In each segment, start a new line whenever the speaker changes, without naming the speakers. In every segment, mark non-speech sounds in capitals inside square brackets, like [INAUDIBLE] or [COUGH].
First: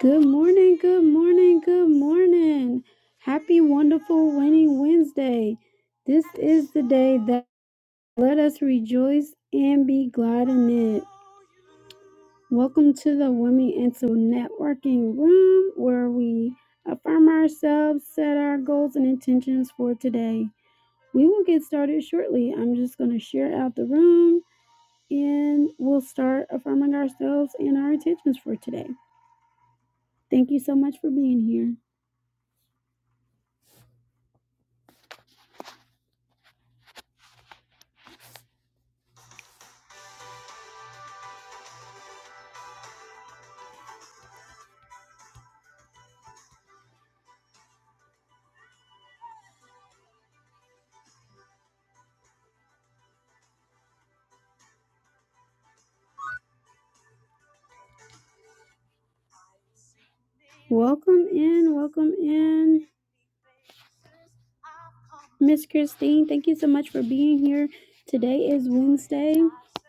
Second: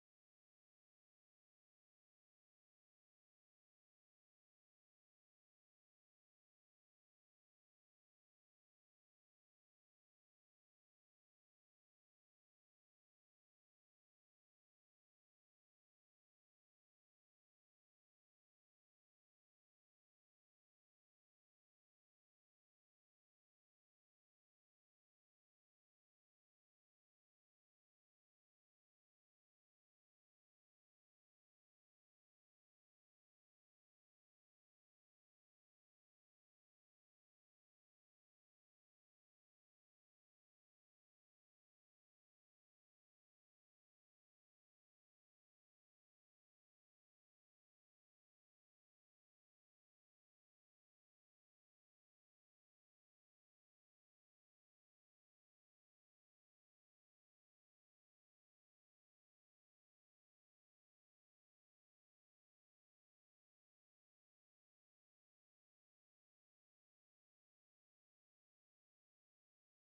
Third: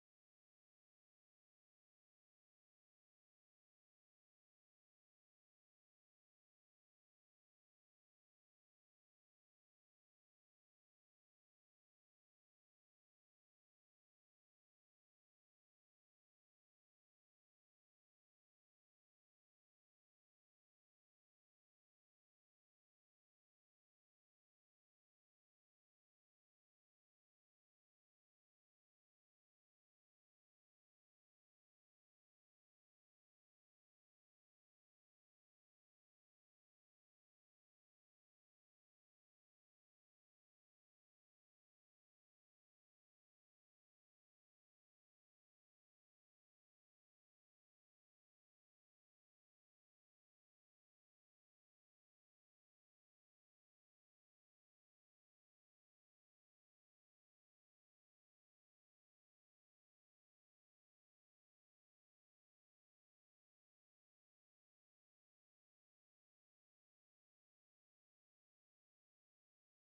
Good morning, good morning, good morning. Happy, wonderful, winning Wednesday. This is the day that let us rejoice and be glad in it. Welcome to the Women into Networking Room where we affirm ourselves, set our goals and intentions for today. We will get started shortly. I'm just going to share out the room and we'll start affirming ourselves and our intentions for today. Thank you so much for being here. Welcome in, welcome in, Miss Christine. Thank you so much for being here. Today is Wednesday,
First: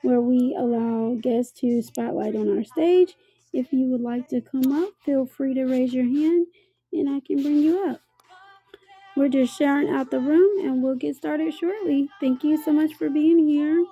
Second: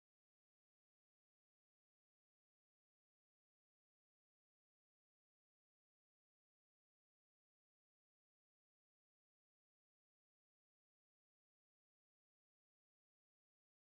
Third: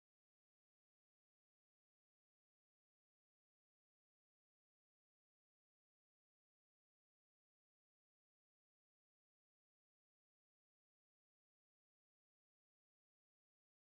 where we allow guests to spotlight on our stage. If you would like to come up, feel free to raise your hand and I can bring you up. We're just sharing out the room and we'll get started shortly. Thank you so much for being here.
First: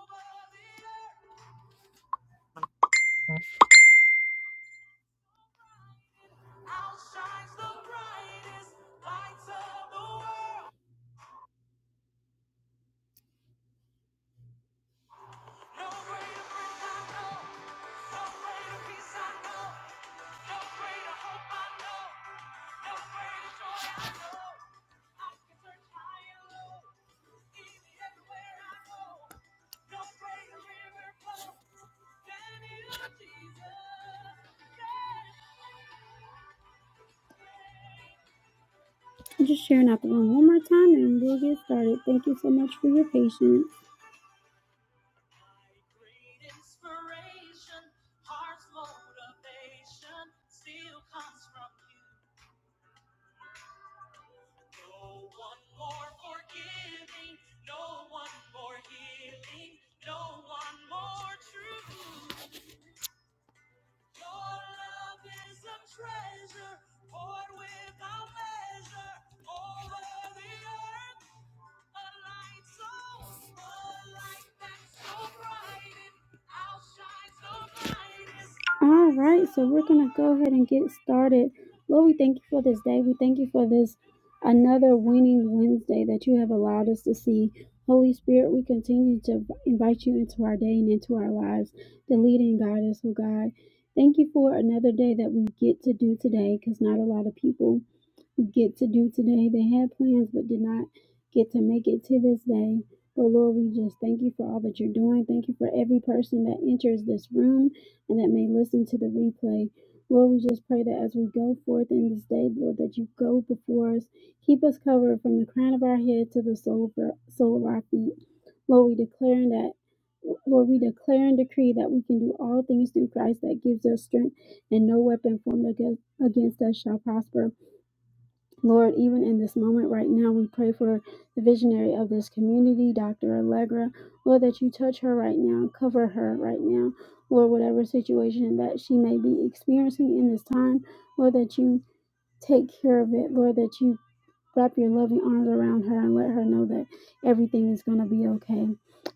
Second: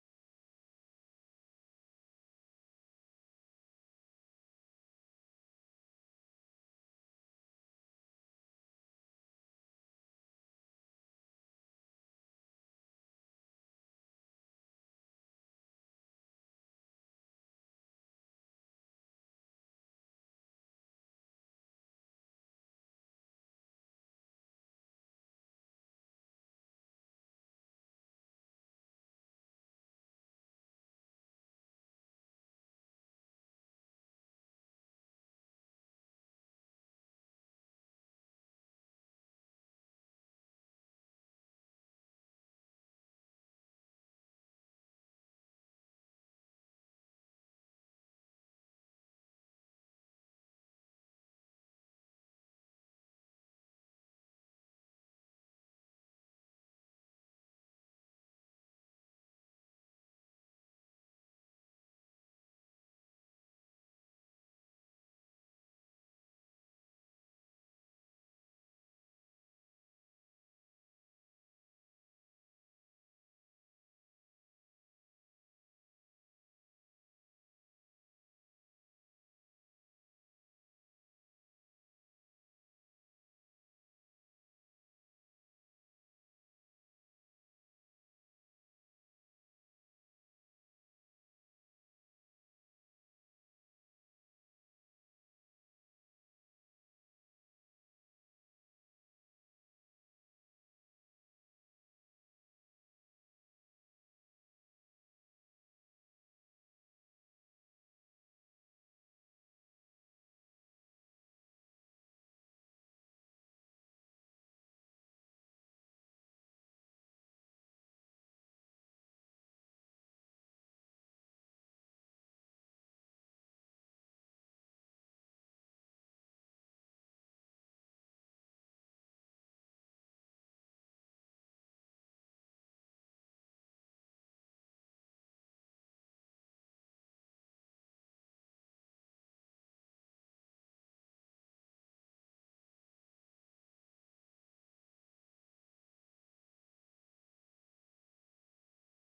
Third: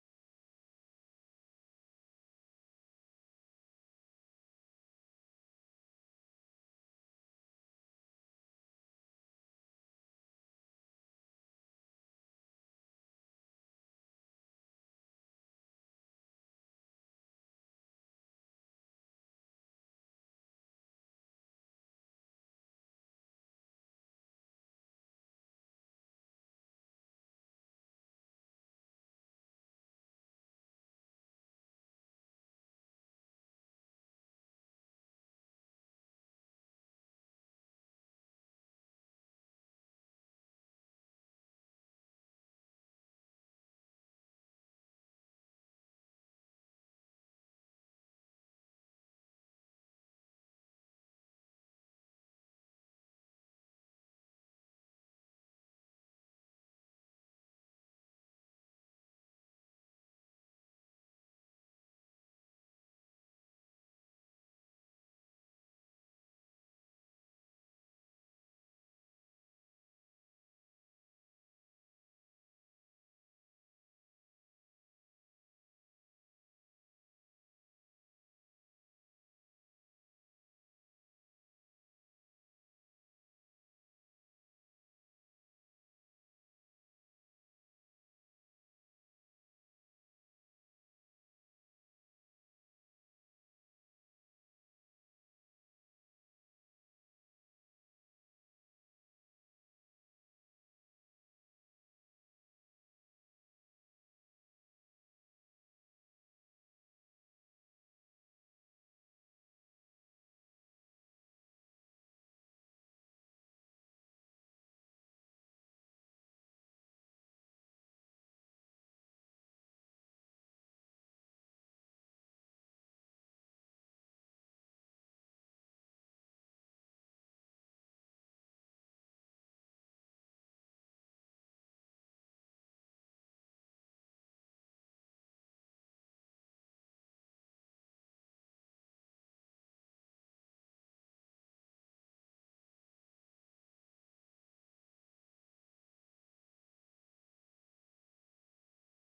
Just sharing out the room one more time and we'll get started. Thank you so much for your patience. All right, so we're going to go ahead and get started. Lord, we thank you for this day. We thank you for this another winning Wednesday that you have allowed us to see. Holy Spirit, we continue to invite you into our day and into our lives to lead and guide us, oh God. Thank you for another day that we get to do today because not a lot of people get to do today. They had plans but did not get to make it to this day. But Lord, we just thank you for all that you're doing. Thank you for every person that enters this room and that may listen to the replay. Lord, we just pray that as we go forth in this day, Lord, that you go before us. Keep us covered from the crown of our head to the sole of our, sole of our feet. Lord, we declare that, Lord, we declare and decree that we can do all things through Christ that gives us strength, and no weapon formed against, against us shall prosper. Lord, even in this moment right now, we pray for the visionary of this community, Dr. Allegra. Lord, that you touch her right now, cover her right now. Lord, whatever situation that she may be experiencing in this time, Lord, that you take care of it. Lord, that you wrap your loving arms around her and let her know that everything is going to be okay.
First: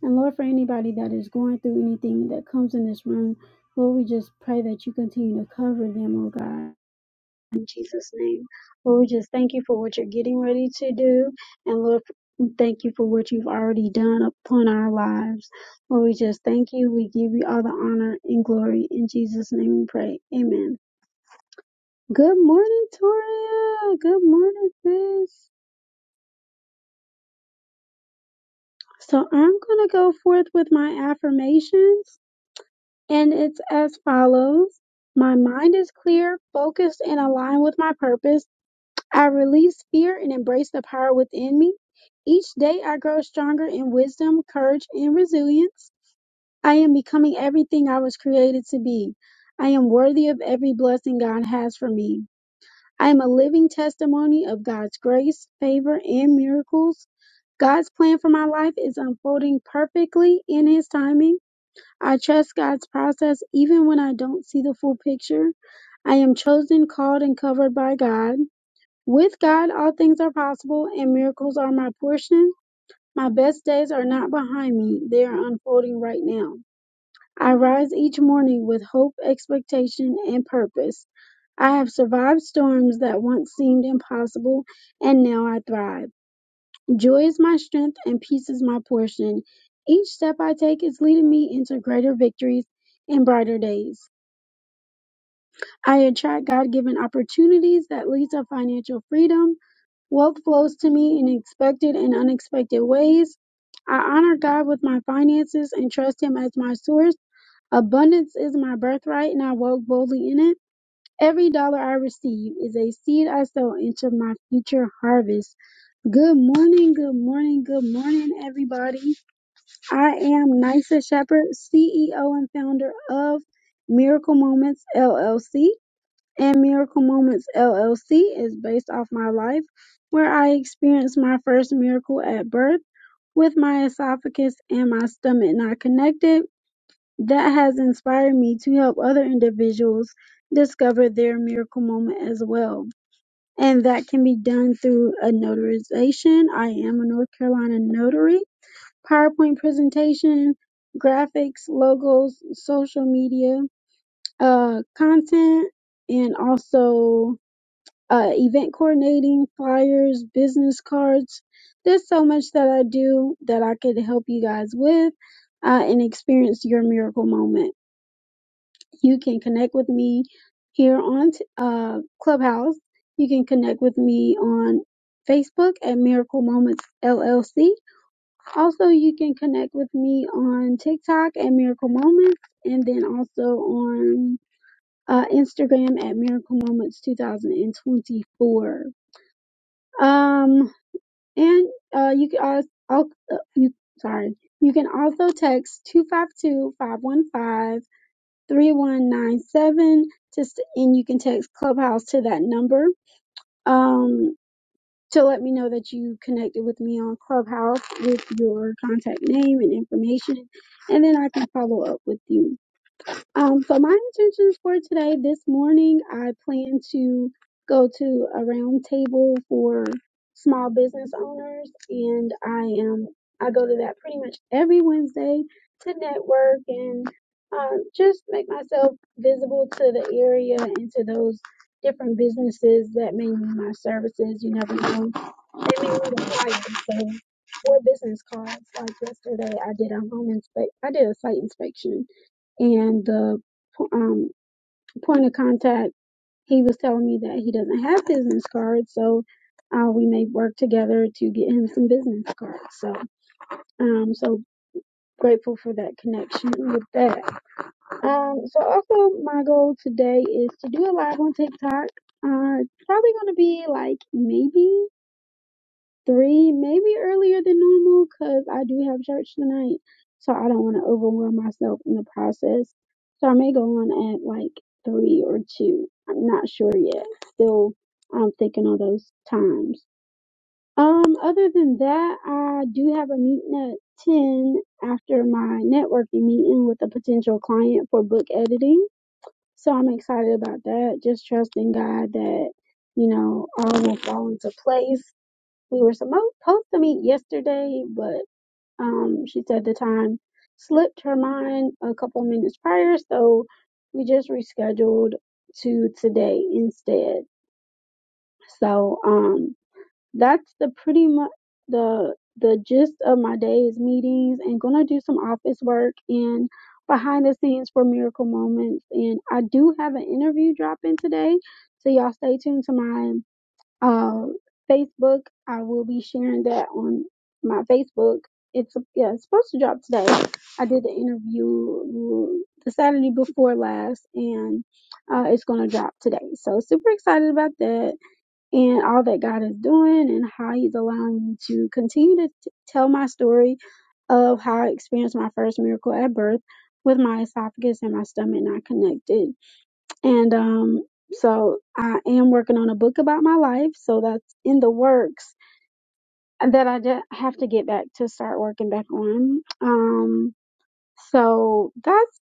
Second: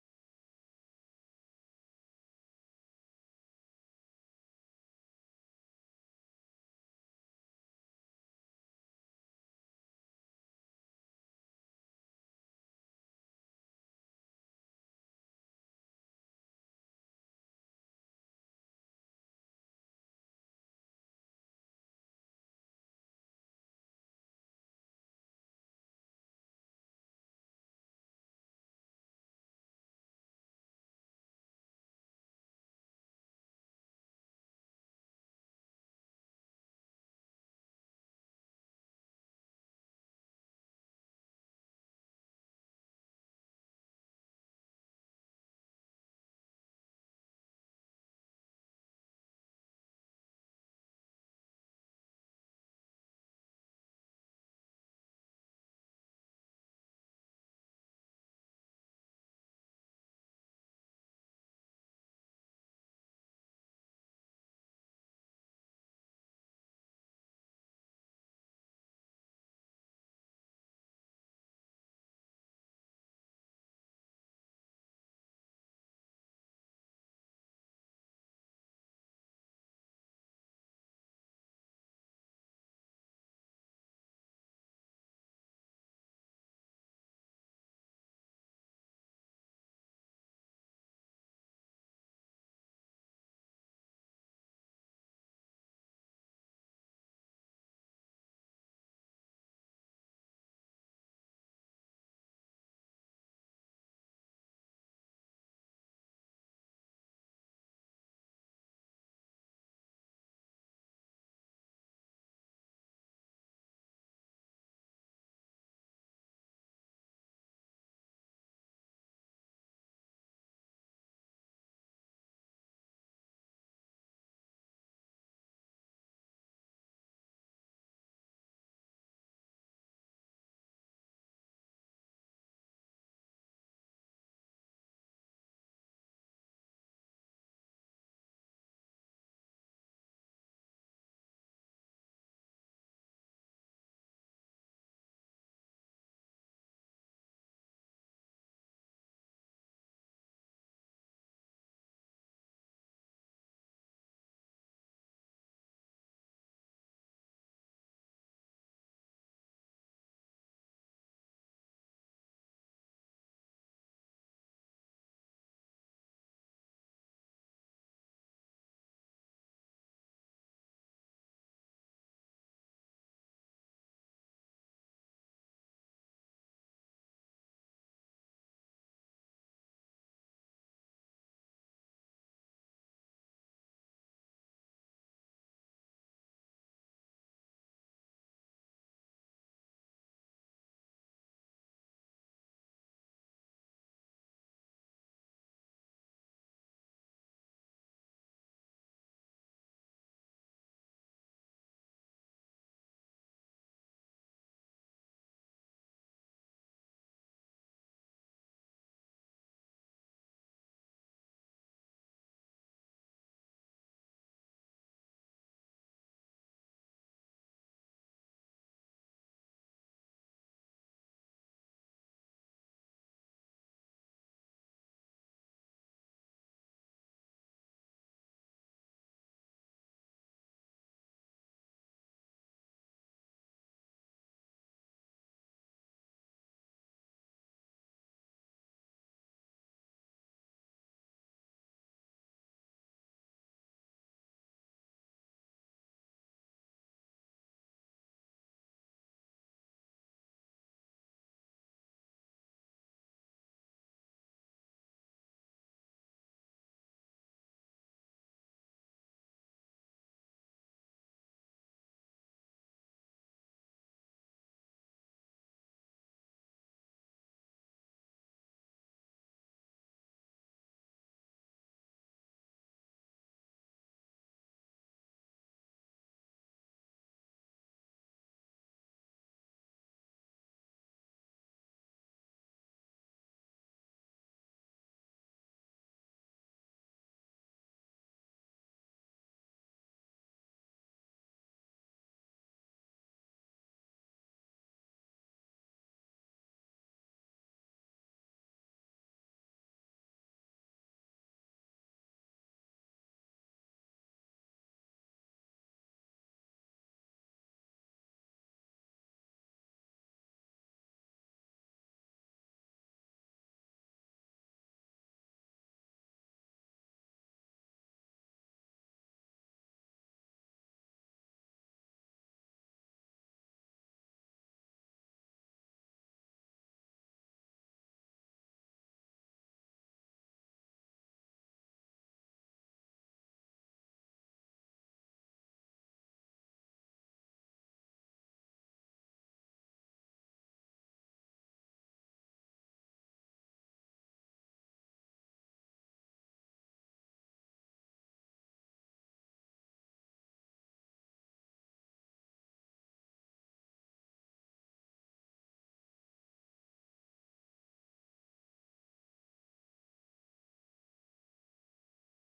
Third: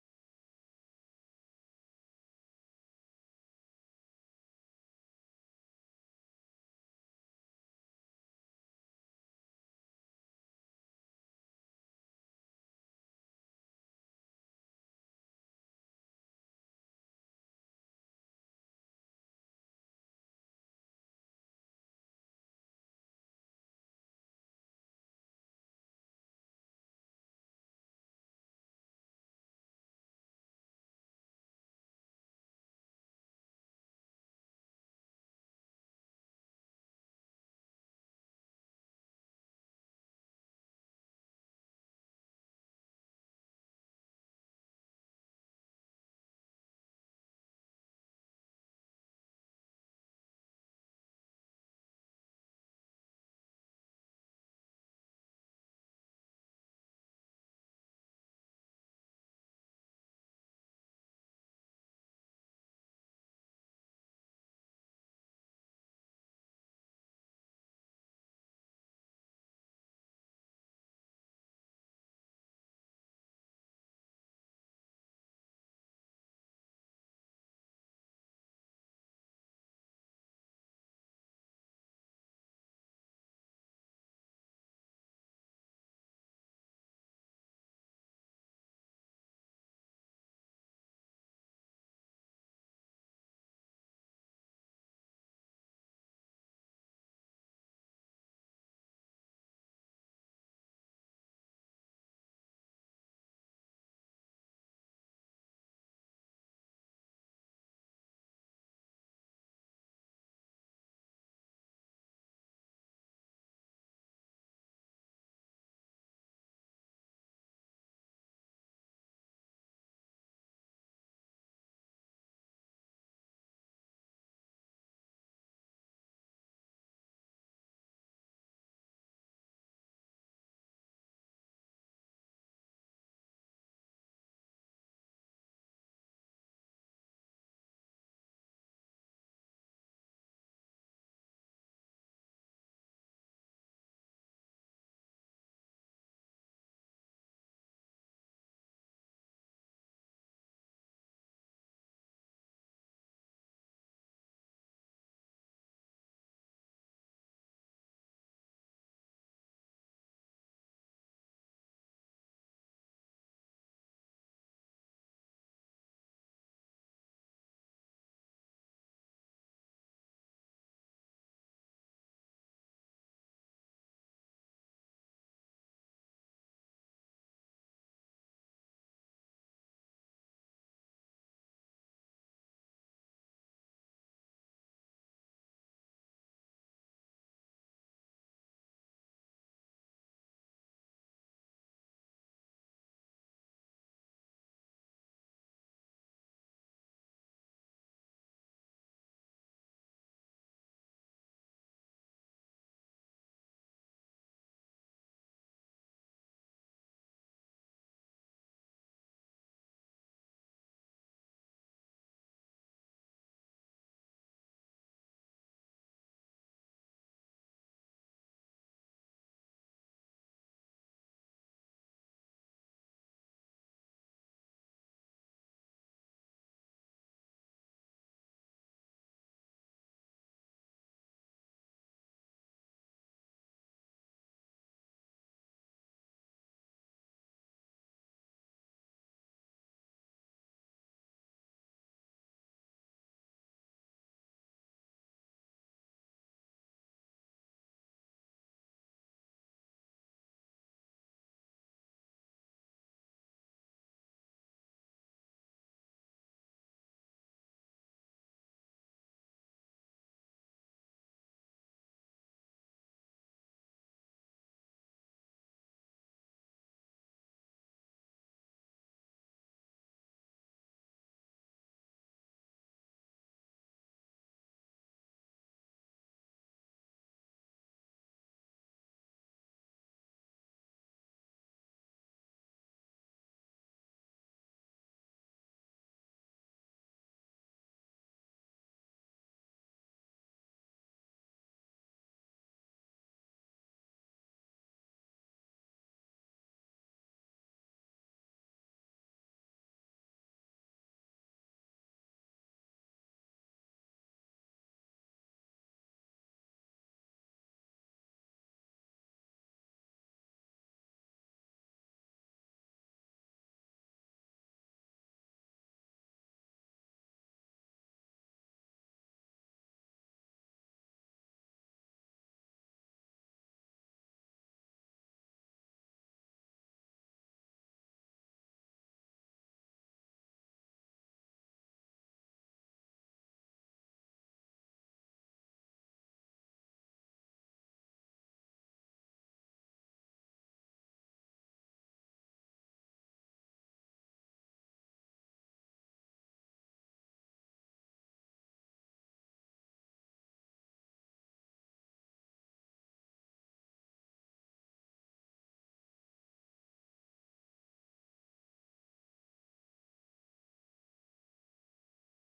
And Lord, for anybody that is going through anything that comes in this room, Lord, we just pray that you continue to cover them, oh God. In Jesus' name. Lord, we just thank you for what you're getting ready to do. And Lord, we thank you for what you've already done upon our lives. Lord, we just thank you. We give you all the honor and glory. In Jesus' name we pray. Amen. Good morning, Toria. Good morning, sis. So I'm going to go forth with my affirmations, and it's as follows. My mind is clear, focused, and aligned with my purpose. I release fear and embrace the power within me. Each day I grow stronger in wisdom, courage, and resilience. I am becoming everything I was created to be. I am worthy of every blessing God has for me. I am a living testimony of God's grace, favor, and miracles. God's plan for my life is unfolding perfectly in His timing. I trust God's process even when I don't see the full picture. I am chosen, called, and covered by God. With God, all things are possible, and miracles are my portion. My best days are not behind me, they are unfolding right now. I rise each morning with hope, expectation, and purpose. I have survived storms that once seemed impossible, and now I thrive. Joy is my strength, and peace is my portion. Each step I take is leading me into greater victories and brighter days. I attract God given opportunities that lead to financial freedom. Wealth flows to me in expected and unexpected ways. I honor God with my finances and trust Him as my source. Abundance is my birthright, and I walk boldly in it. Every dollar I receive is a seed I sow into my future harvest. Good morning, good morning, good morning, everybody. I am Nysa Shepherd, CEO and founder of Miracle Moments LLC and Miracle Moments LLC is based off my life, where I experienced my first miracle at birth with my esophagus and my stomach not connected. That has inspired me to help other individuals discover their miracle moment as well. And that can be done through a notarization. I am a North Carolina notary, PowerPoint presentation, graphics, logos, social media, uh, content, and also uh, event coordinating, flyers, business cards. There's so much that I do that I could help you guys with uh, and experience your miracle moment. You can connect with me here on t- uh, Clubhouse. You can connect with me on Facebook at Miracle Moments LLC. Also, you can connect with me on TikTok at Miracle Moments and then also on uh, Instagram at Miracle Moments 2024 um, and uh, you can also, I'll, uh, you sorry, you can also text two five two five one five three one nine seven 515 3197 just and you can text Clubhouse to that number. Um, to let me know that you connected with me on Clubhouse with your contact name and information, and then I can follow up with you. Um, so my intentions for today, this morning, I plan to go to a round table for small business owners, and I am I go to that pretty much every Wednesday to network and uh, just make myself visible to the area and to those different businesses that may need my services. You never know, they may need a flyer. So, or business cards. Like yesterday, I did a home inspe I did a site inspection and the po- um, point of contact he was telling me that he doesn't have business cards so uh, we may work together to get him some business cards so um so grateful for that connection with that um so also my goal today is to do a live on tiktok uh it's probably going to be like maybe three, maybe earlier than normal, because I do have church tonight. So I don't want to overwhelm myself in the process. So I may go on at like three or two. I'm not sure yet. Still, I'm thinking on those times. Um, other than that, I do have a meeting at 10 after my networking meeting with a potential client for book editing. So I'm excited about that. Just trusting God that, you know, all will fall into place we were supposed to meet yesterday, but um, she said the time slipped her mind a couple minutes prior, so we just rescheduled to today instead. So um, that's the pretty much the the gist of my day's meetings, and gonna do some office work and behind the scenes for Miracle Moments, and I do have an interview dropping today, so y'all stay tuned to my uh, Facebook. I will be sharing that on my Facebook. It's yeah, it's supposed to drop today. I did the interview mm, the Saturday before last, and uh, it's going to drop today. So super excited about that and all that God is doing and how He's allowing me to continue to t- tell my story of how I experienced my first miracle at birth with my esophagus and my stomach not connected and um, so I am working on a book about my life. So that's in the works that I de- have to get back to start working back on. Um, so that's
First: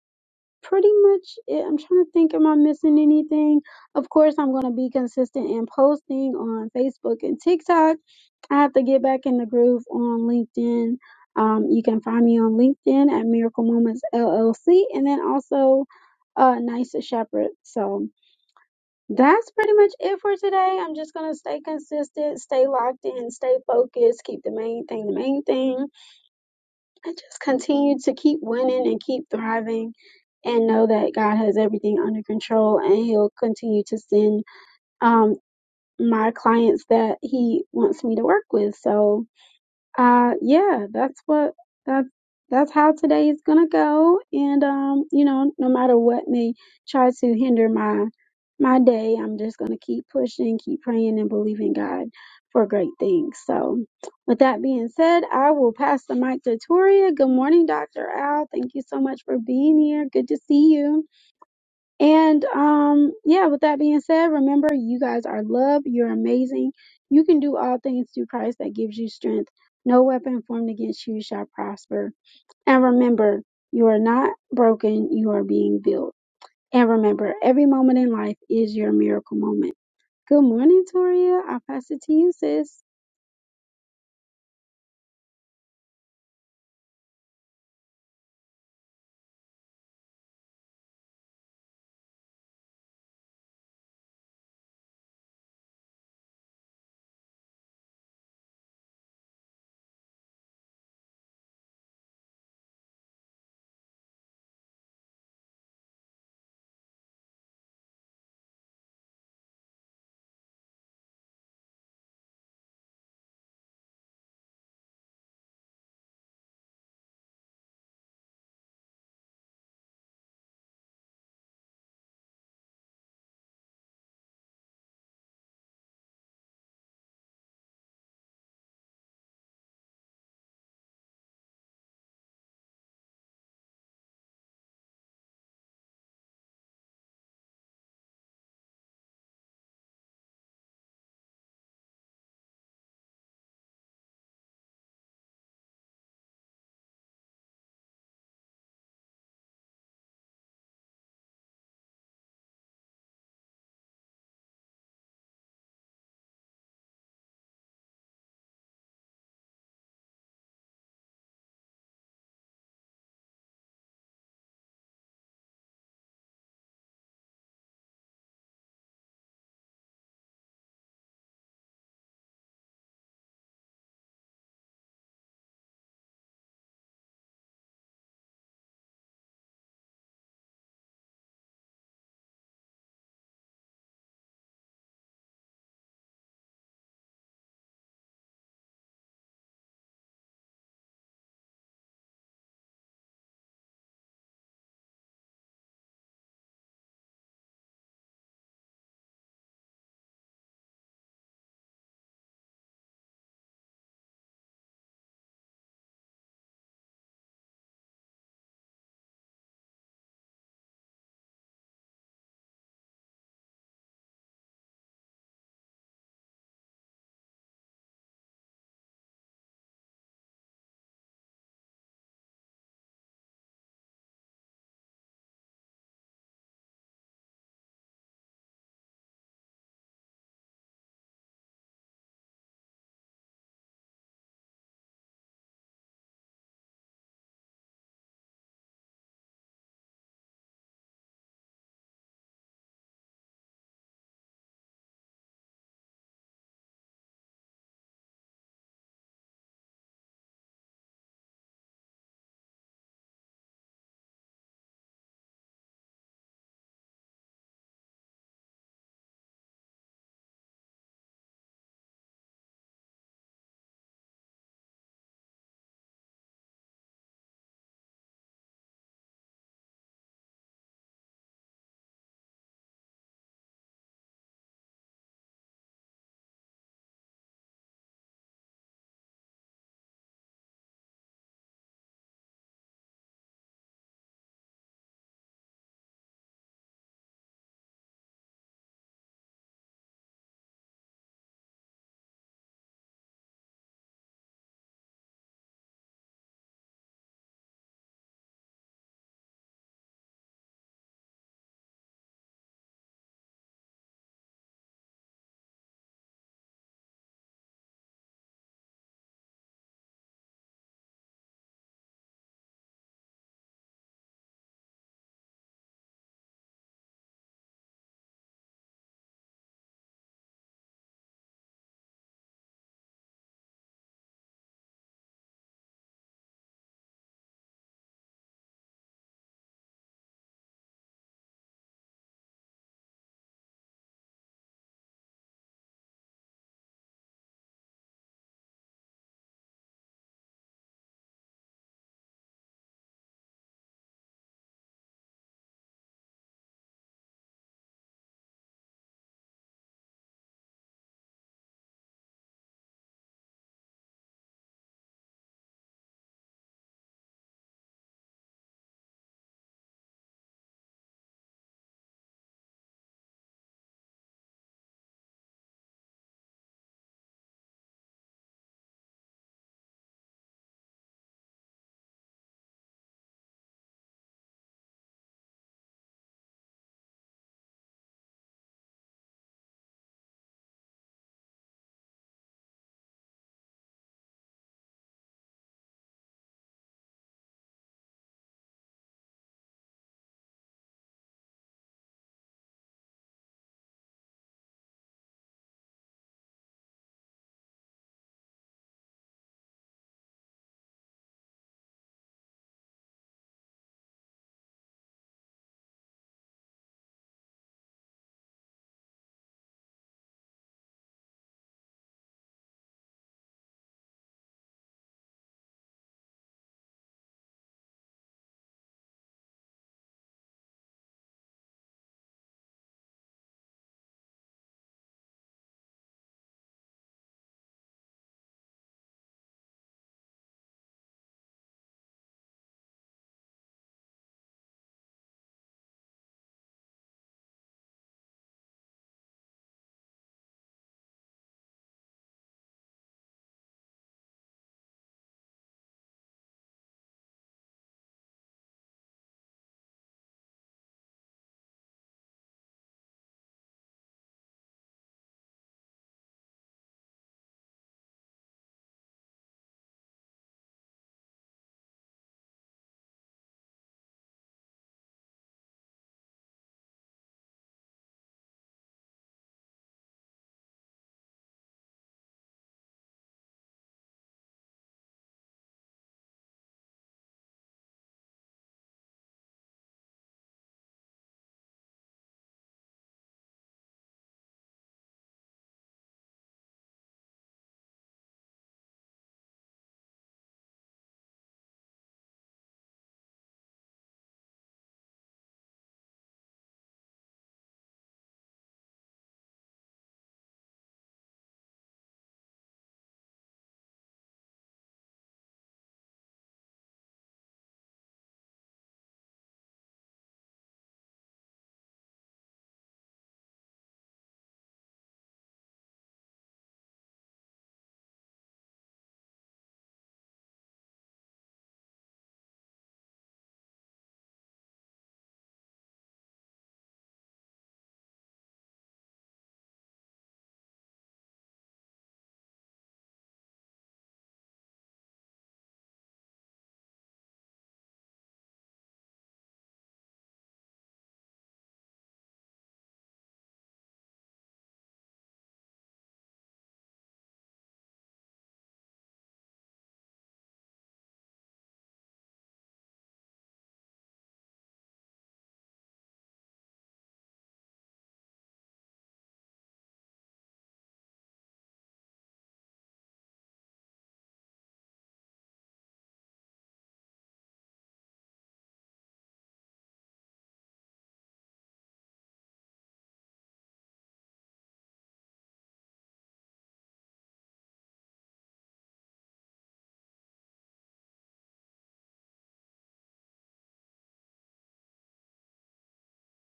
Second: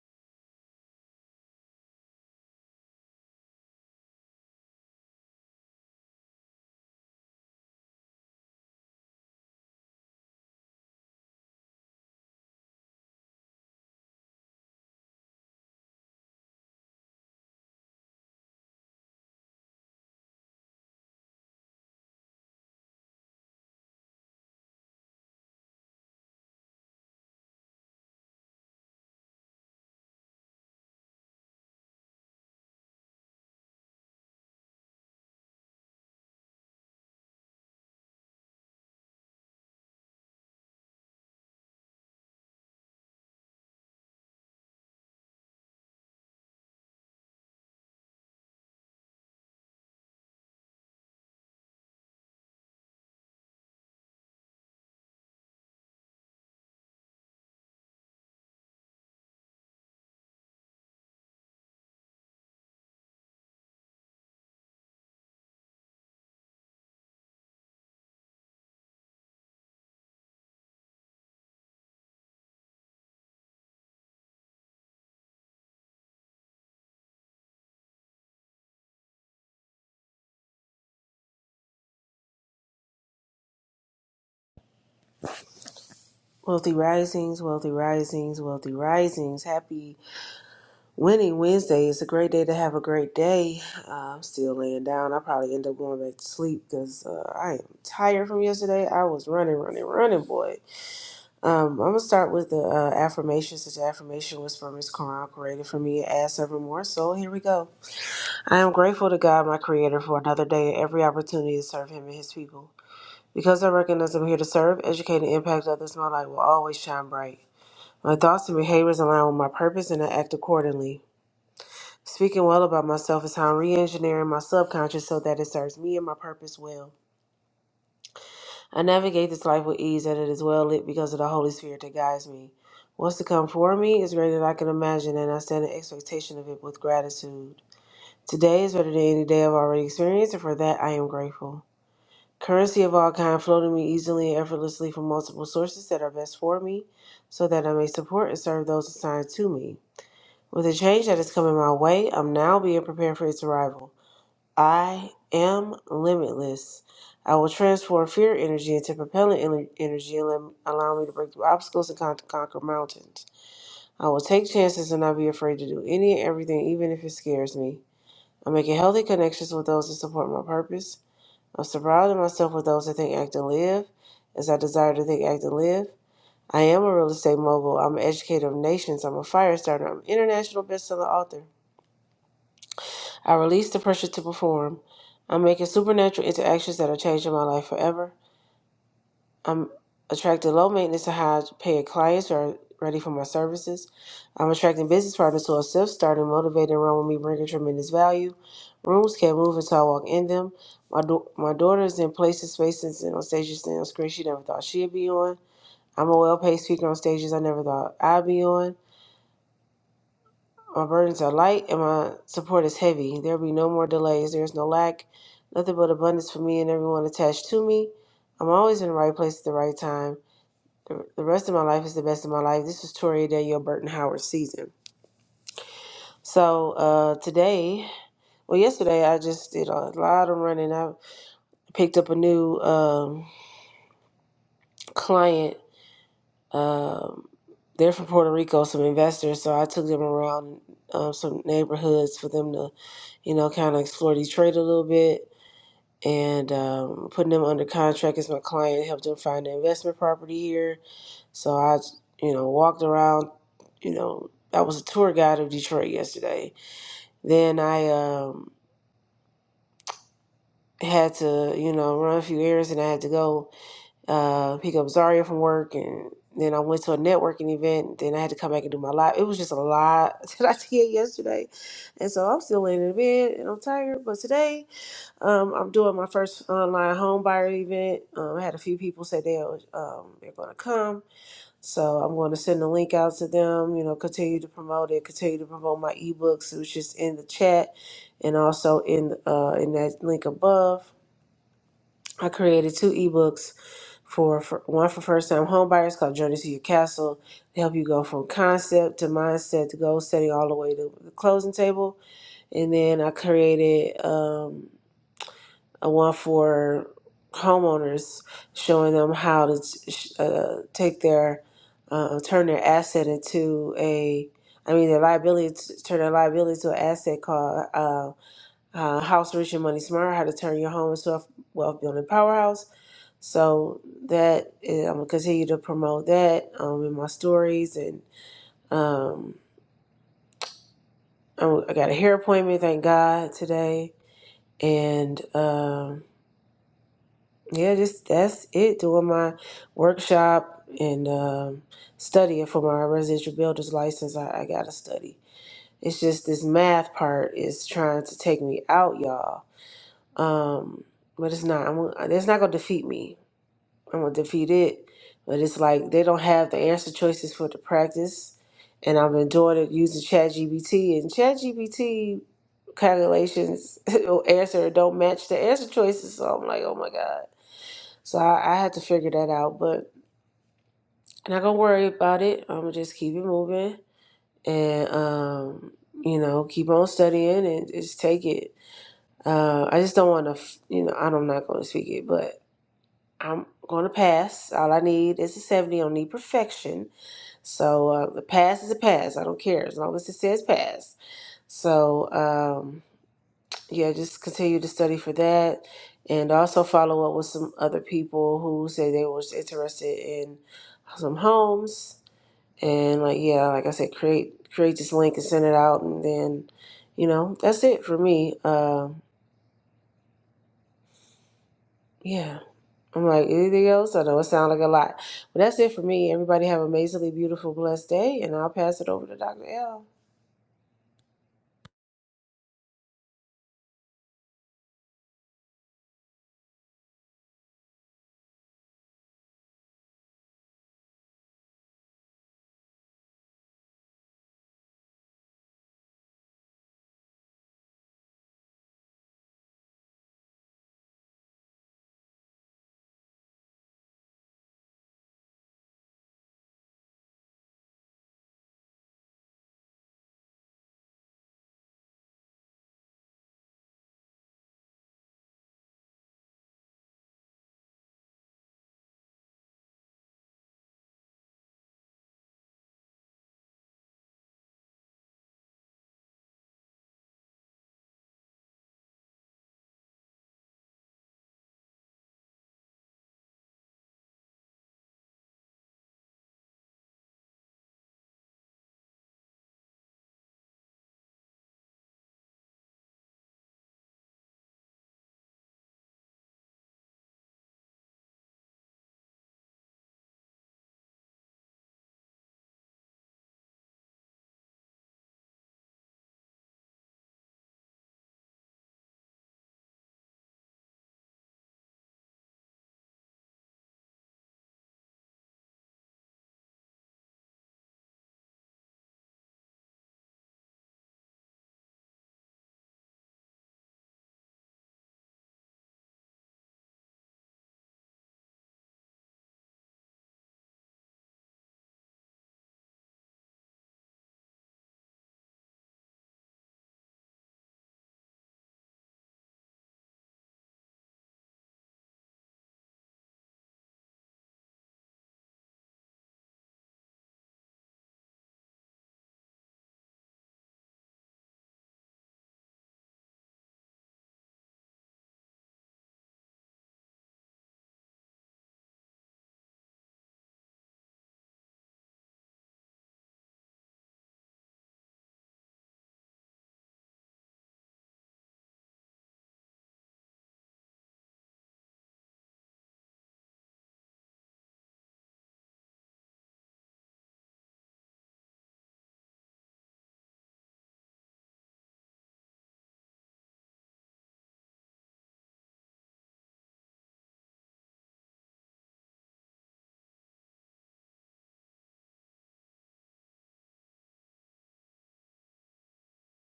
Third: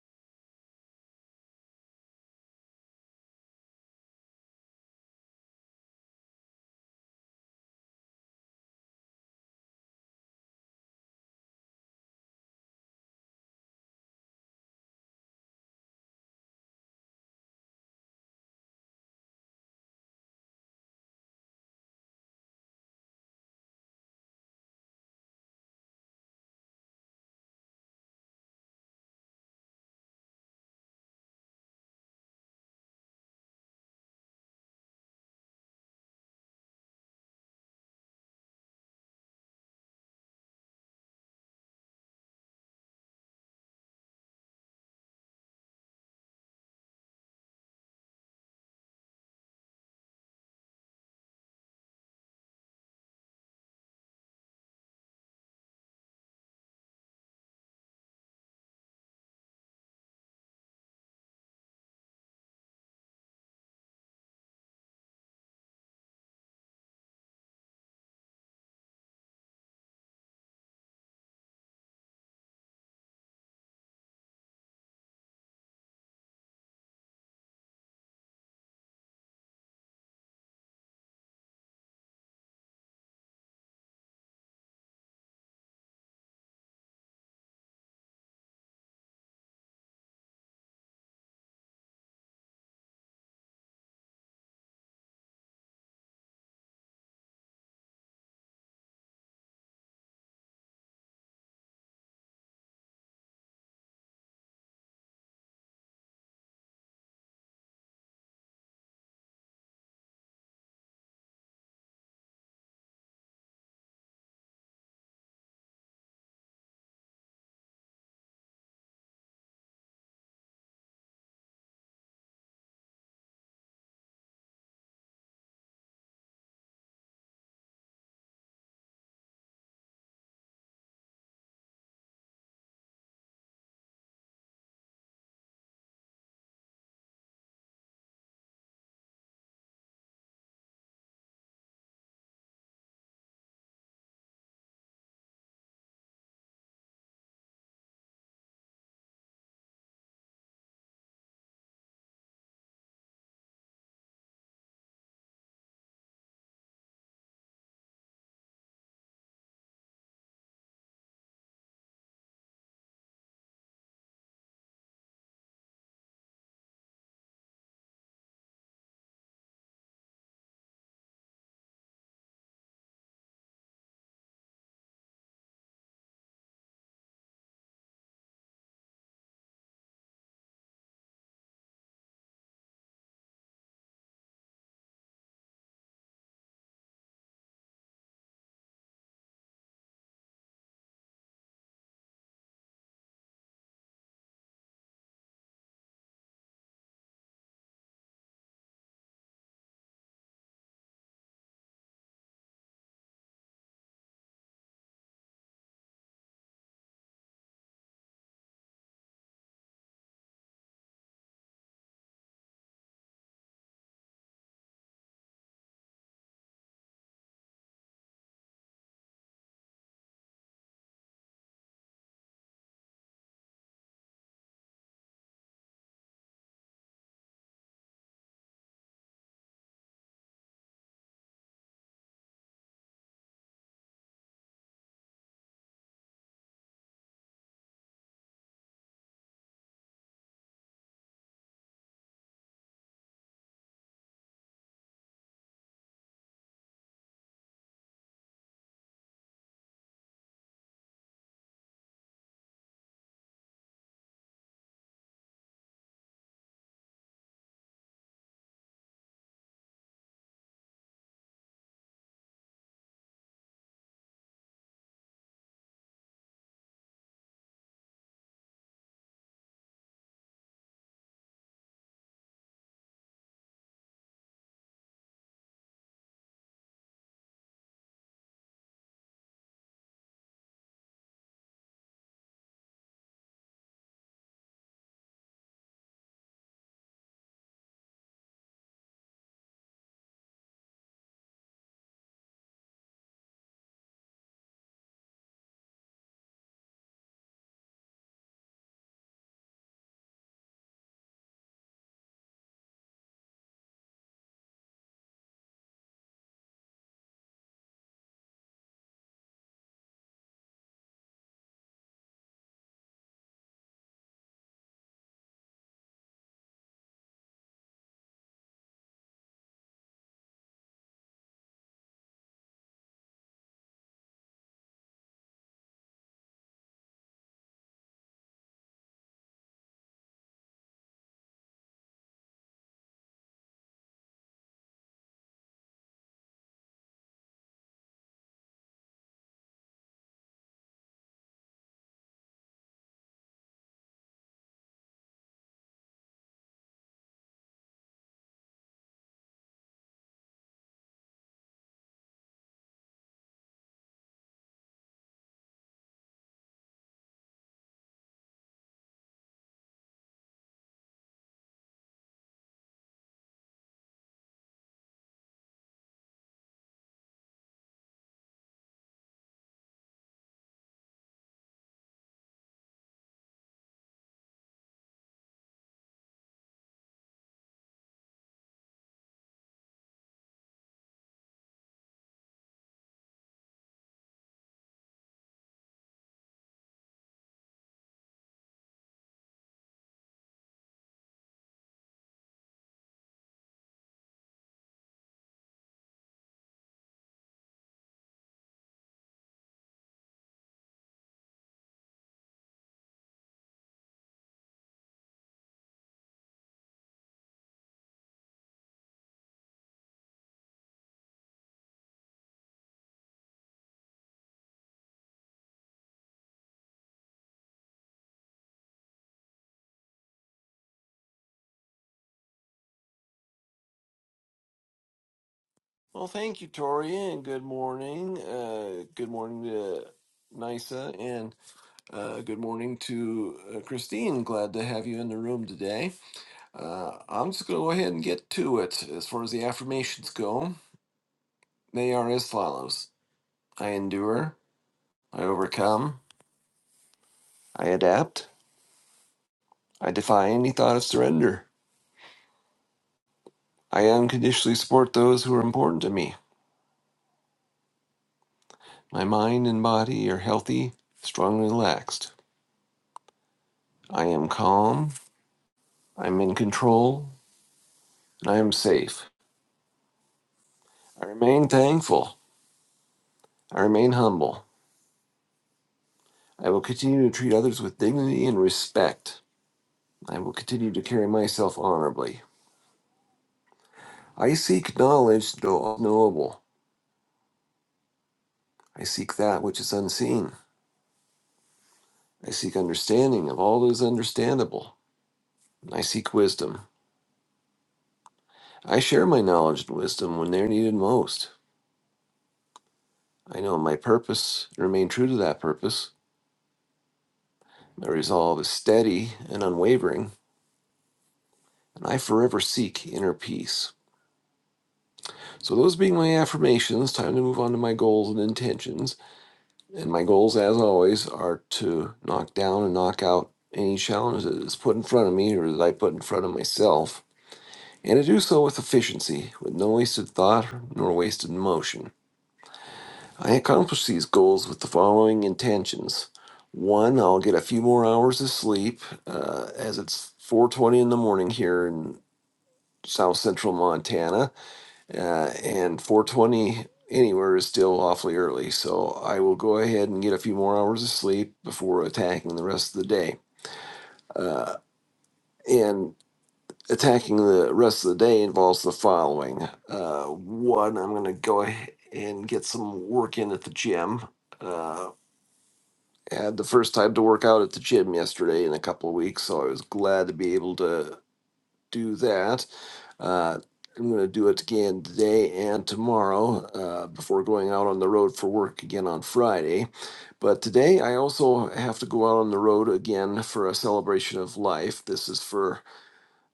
pretty much it. I'm trying to think, am I missing anything? Of course, I'm going to be consistent in posting on Facebook and TikTok. I have to get back in the groove on LinkedIn. Um, you can find me on LinkedIn at Miracle Moments LLC and then also uh, Nice Shepherd. So, that's pretty much it for today. I'm just going to stay consistent, stay locked in, stay focused, keep the main thing the main thing, and just continue to keep winning and keep thriving and know that God has everything under control and he'll continue to send um my clients that he wants me to work with. So uh yeah, that's what that's that's how today is gonna go. And um, you know, no matter what may try to hinder my my day, I'm just gonna keep pushing, keep praying and believing God for great things. So with that being said, I will pass the mic to Toria. Good morning, Dr. Al. Thank you so much for being here. Good to see you. And um, yeah, with that being said, remember you guys are loved. You're amazing. You can do all things through Christ that gives you strength. No weapon formed against you shall prosper. And remember, you are not broken. You are being built. And remember, every moment in life is your miracle moment. Good morning, Toria. I'll pass it to you, sis.
Wealthy Risings, Wealthy Risings, Wealthy Risings. Happy Winning Wednesday. It's a great day to have a great day. Uh, I'm still laying down. I probably end up going back to sleep because uh, I am tired from yesterday. I was running, running, running, boy. Um, I'm going to start with the uh, affirmations. This affirmation was from Miss Quran, created for me and asked evermore. So here we go. I am grateful to God, my Creator, for another day and every opportunity to serve Him and His people. Because I recognize I'm here to serve, educate, and impact others, my light will always shine bright. My thoughts and behaviors align with my purpose and I act accordingly. Speaking well about myself is how I'm re engineering my subconscious so that it serves me and my purpose well. I navigate this life with ease and it is well lit because of the Holy Spirit that guides me. What's to come for me is greater than I can imagine, and I stand in expectation of it with gratitude. Today is better than any day I've already experienced, and for that I am grateful. Currency of all kind flow to me easily and effortlessly from multiple sources that are best for me, so that I may support and serve those assigned to me. With the change that is coming my way, I'm now being prepared for its arrival. I am limitless. I will transform fear energy into propellant en- energy and lem- allow me to break through obstacles and con- conquer mountains. I will take chances and not be afraid to do any and everything, even if it scares me. I'm making healthy connections with those that support my purpose. I'm surrounding myself with those that think, act, and live as I desire to think, act, and live. I am a real estate mogul. I'm an educator of nations. I'm a fire starter. I'm an international bestseller author. I release the pressure to perform. I'm making supernatural interactions that are changing my life forever. I'm attracting low maintenance to high paid clients who are ready for my services. I'm attracting business partners who are self starting, motivated, and run with me, bringing tremendous value. Rooms can't move until I walk in them. My, do- my daughter is in places, spaces, and on stages and on screens she never thought she'd be on. I'm a well paid speaker on stages I never thought I'd be on. My burdens are light and my support is heavy. There be no more delays. There is no lack, nothing but abundance for me and everyone attached to me. I'm always in the right place at the right time. The, the rest of my life is the best of my life. This is Toria Danielle Burton Howard season. So uh, today, well, yesterday I just did a lot of running. I picked up a new um, client. Um, they're from Puerto Rico, some investors. So I took them around um, some neighborhoods for them to, you know, kind of explore Detroit a little bit and um, putting them under contract as my client, helped them find an investment property here. So I, you know, walked around, you know, I was a tour guide of Detroit yesterday. Then I um, had to, you know, run a few errands and I had to go uh, pick up Zaria from work. And then I went to a networking event. Then I had to come back and do my live. It was just a lot [LAUGHS] that I did yesterday. And so I'm still laying in bed and I'm tired. But today, Um, I'm doing my first online home buyer event. Um, I had a few people say they um, they're going to come, so I'm going to send the link out to them. You know, continue to promote it, continue to promote my ebooks, which is in the chat, and also in uh, in that link above. I created two ebooks for, for one for first time home buyers called Journey to Your Castle to help you go from concept to mindset to goal setting all the way to the closing table. And then I created. Um, I want for homeowners showing them how to sh- uh, take their uh, turn their asset into a I mean their liability to, turn their liability to an asset called uh, uh, House Rich and Money Smart. How to turn your home into a wealth building powerhouse. So that is, I'm gonna continue to promote that um, in my stories, and um, I I got a hair appointment, thank God today, and. um yeah, just that's it. Doing my workshop and um, studying for my residential builder's license. I, I gotta study. It's just this math part is trying to take me out, y'all. Um, but it's not. I'm. gonna- uh, It's not gonna defeat me. I'm gonna defeat it. But it's like they don't have the answer choices for the practice, and I've been doing it using ChatGPT and ChatGPT calculations [LAUGHS] answer don't match the answer choices. So I'm like, oh my god. So I, I had to figure that out, but I'm not gonna worry about it. I'm gonna just keep it moving and um, you know keep on studying and just take it. Uh, I just don't want to, f- you know, I'm not gonna speak it, but I'm gonna pass. All I need is a 70. I don't need perfection. So uh, the pass is a pass. I don't care as long as it says pass. So. Um, yeah, just continue to study for that and also follow up with some other people who say they was interested in some homes and like yeah, like I said, create create this link and send it out and then, you know, that's it for me. Uh, yeah. I'm like, anything else? I know it sounds like a lot. But that's it for me. Everybody have an amazingly beautiful, blessed day and I'll pass it over to Dr. L.
Well, thank you, Tori, and good morning. Uh, good morning to Nisa, and uh, good morning to uh, Christine. Glad to have you in the room today. Uh, I'm just going to go ahead and get to it. As far as the affirmations go, they are as follows I endure, I overcome, I adapt, I defy any thought of surrender, I unconditionally support those who are important to me. My mind and body are healthy, strongly relaxed. I am calm, I'm in control. and I am safe. I remain thankful. I remain humble. I will continue to treat others with dignity and respect. I will continue to carry myself honorably. I seek knowledge, though unknowable. I seek that which is unseen. I seek understanding of all that is understandable. I seek wisdom. I share my knowledge and wisdom when they are needed most. I know my purpose and remain true to that purpose. My resolve is steady and unwavering, and I forever seek inner peace. So, those being my affirmations, time to move on to my goals and intentions. And my goals, as always, are to knock down and knock out any challenge that is put in front of me or that I put in front of myself, and to do so with efficiency, with no wasted thought nor wasted motion. I accomplish these goals with the following intentions. One, I'll get a few more hours of sleep, uh, as it's 4:20 in the morning here in South Central Montana. uh, and 420 anywhere is still awfully early. So I will go ahead and get a few more hours of sleep before attacking the rest of the day. Uh, and attacking the rest of the day involves the following: uh, one, I'm going to go ahead and get some work in at the gym. Uh, had the first time to work out at the gym yesterday in a couple of weeks, so I was glad to be able to do that Uh, I'm going to do it again today and tomorrow uh, before going out on the road for work again on Friday. But today I also have to go out on the road again for a celebration of life. This is for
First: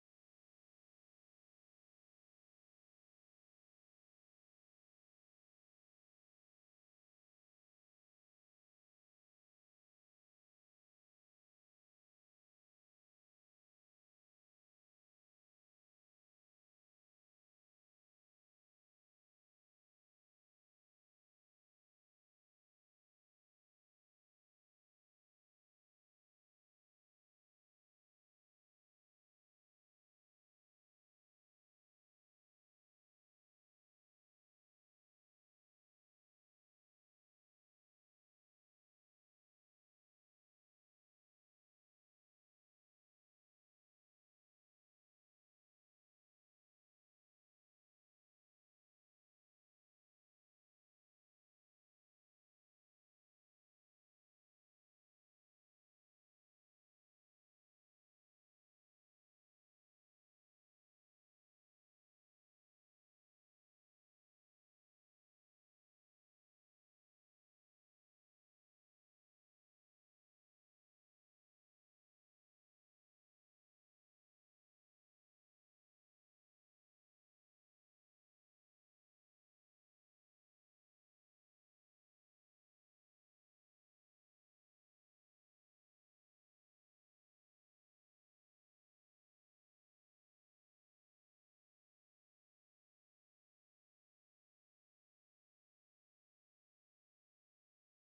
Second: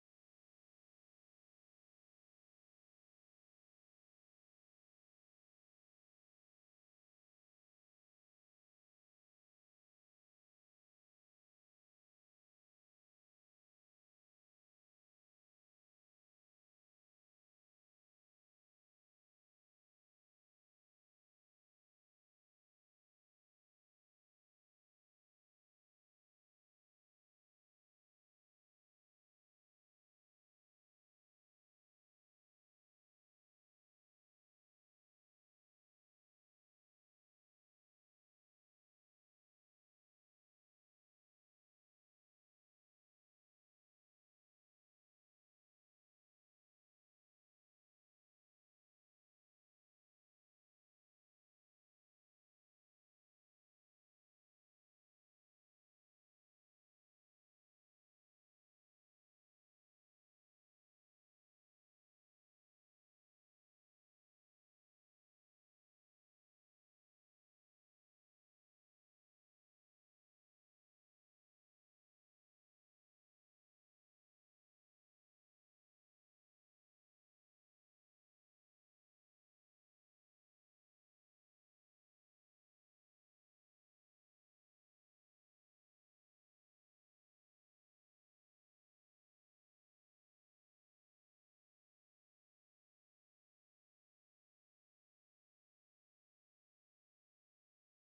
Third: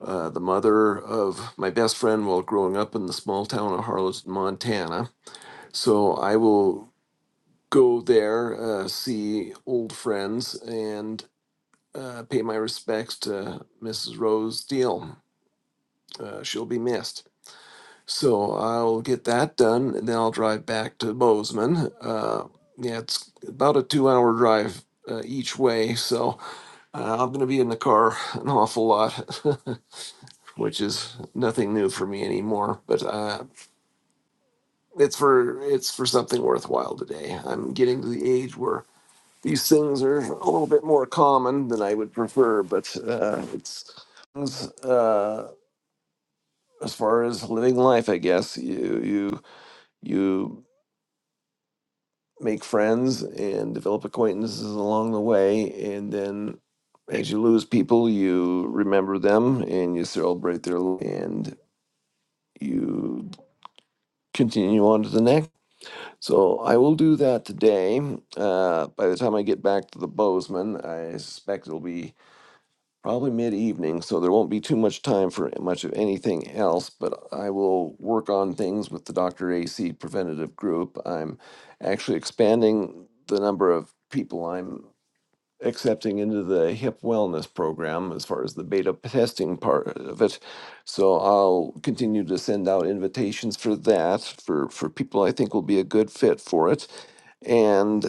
uh, the mother of my best friend while growing up in the small town of Harlow, Montana. So I will go there, uh, see old friends, and uh, pay my respects to Mrs. Rose Deal. Uh, she'll be missed. So I'll get that done, and then I'll drive back to Bozeman. Uh, yeah, it's about a two-hour drive uh, each way, so uh, I'm going to be in the car an awful lot, [LAUGHS] which is nothing new for me anymore. But uh, it's for it's for something worthwhile today. I'm getting to the age where these things are a little bit more common than I would prefer, but uh, it's uh, as far as living life, I guess you you you make friends and develop acquaintances along the way. And then as you lose people, you remember them and you celebrate their l- and you continue on to the next. So I will do that today. Uh, by the time I get back to the Bozeman, I suspect it'll be probably mid-evening, so there won't be too much time for much of anything else, but I will work on things with the Dr. AC preventative group. I'm actually expanding the number of people I'm accepting into the hip wellness program as far as the beta testing part of it. So I'll continue to send out invitations for that for for people I think will be a good fit for it. And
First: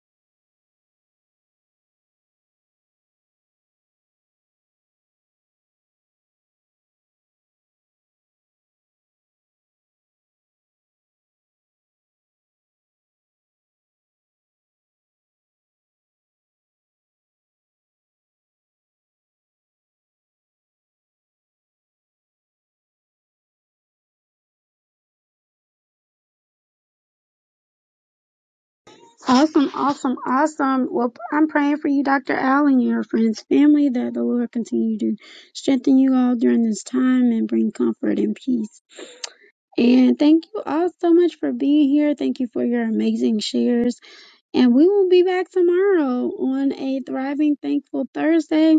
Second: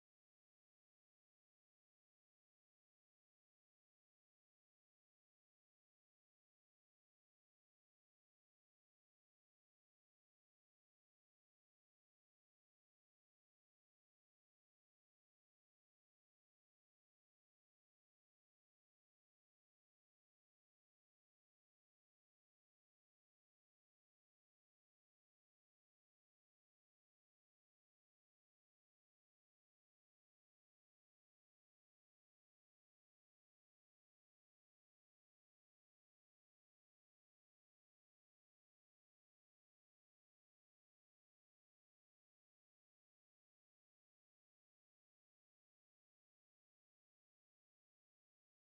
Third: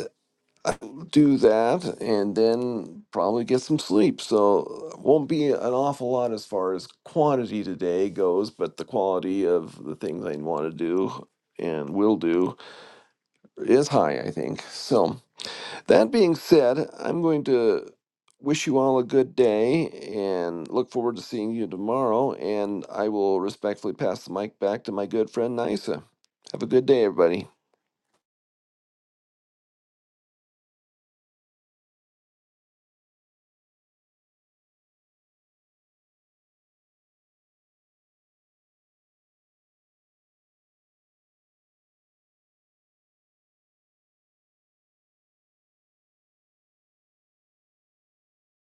I will do that and then probably get some sleep. So uh, won't be an awful lot as far as quantity today goes, but the quality of the things I want to do and will do is high, I think. So that being said, I'm going to wish you all a good day and look forward to seeing you tomorrow. And I will respectfully pass the mic back to my good friend Nisa. Have a good day, everybody.
Awesome, awesome, awesome. Well, I'm praying for you, Dr. Al, and your friends, family, that the Lord continue to strengthen you all during this time and bring comfort and peace. And thank you all so much for being here. Thank you for your amazing shares. And we will be back tomorrow on a Thriving Thankful Thursday.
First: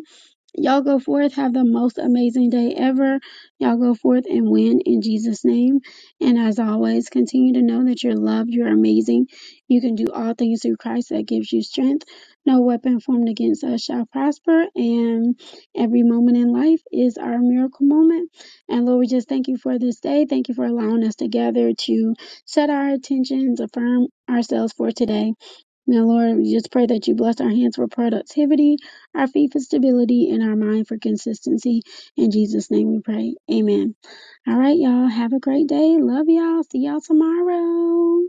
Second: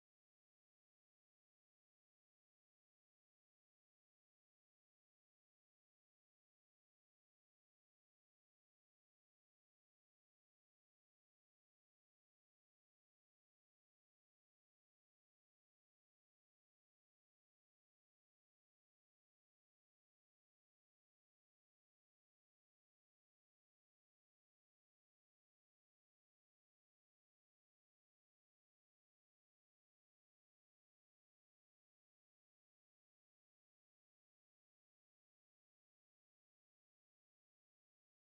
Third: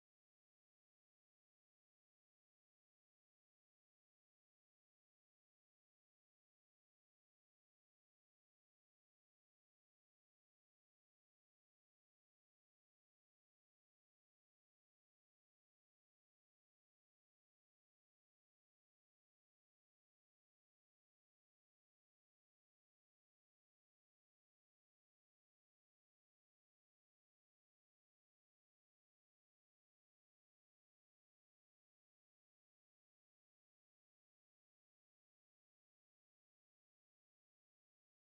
Y'all go forth, have the most amazing day ever. Y'all go forth and win in Jesus' name. And as always, continue to know that you're loved, you're amazing. You can do all things through Christ that gives you strength. No weapon formed against us shall prosper. And every moment in life is our miracle moment. And Lord, we just thank you for this day. Thank you for allowing us together to set our intentions, affirm ourselves for today. Now, Lord, we just pray that you bless our hands for productivity, our feet for stability, and our mind for consistency. In Jesus' name we pray. Amen. All right, y'all. Have a great day. Love y'all. See y'all tomorrow.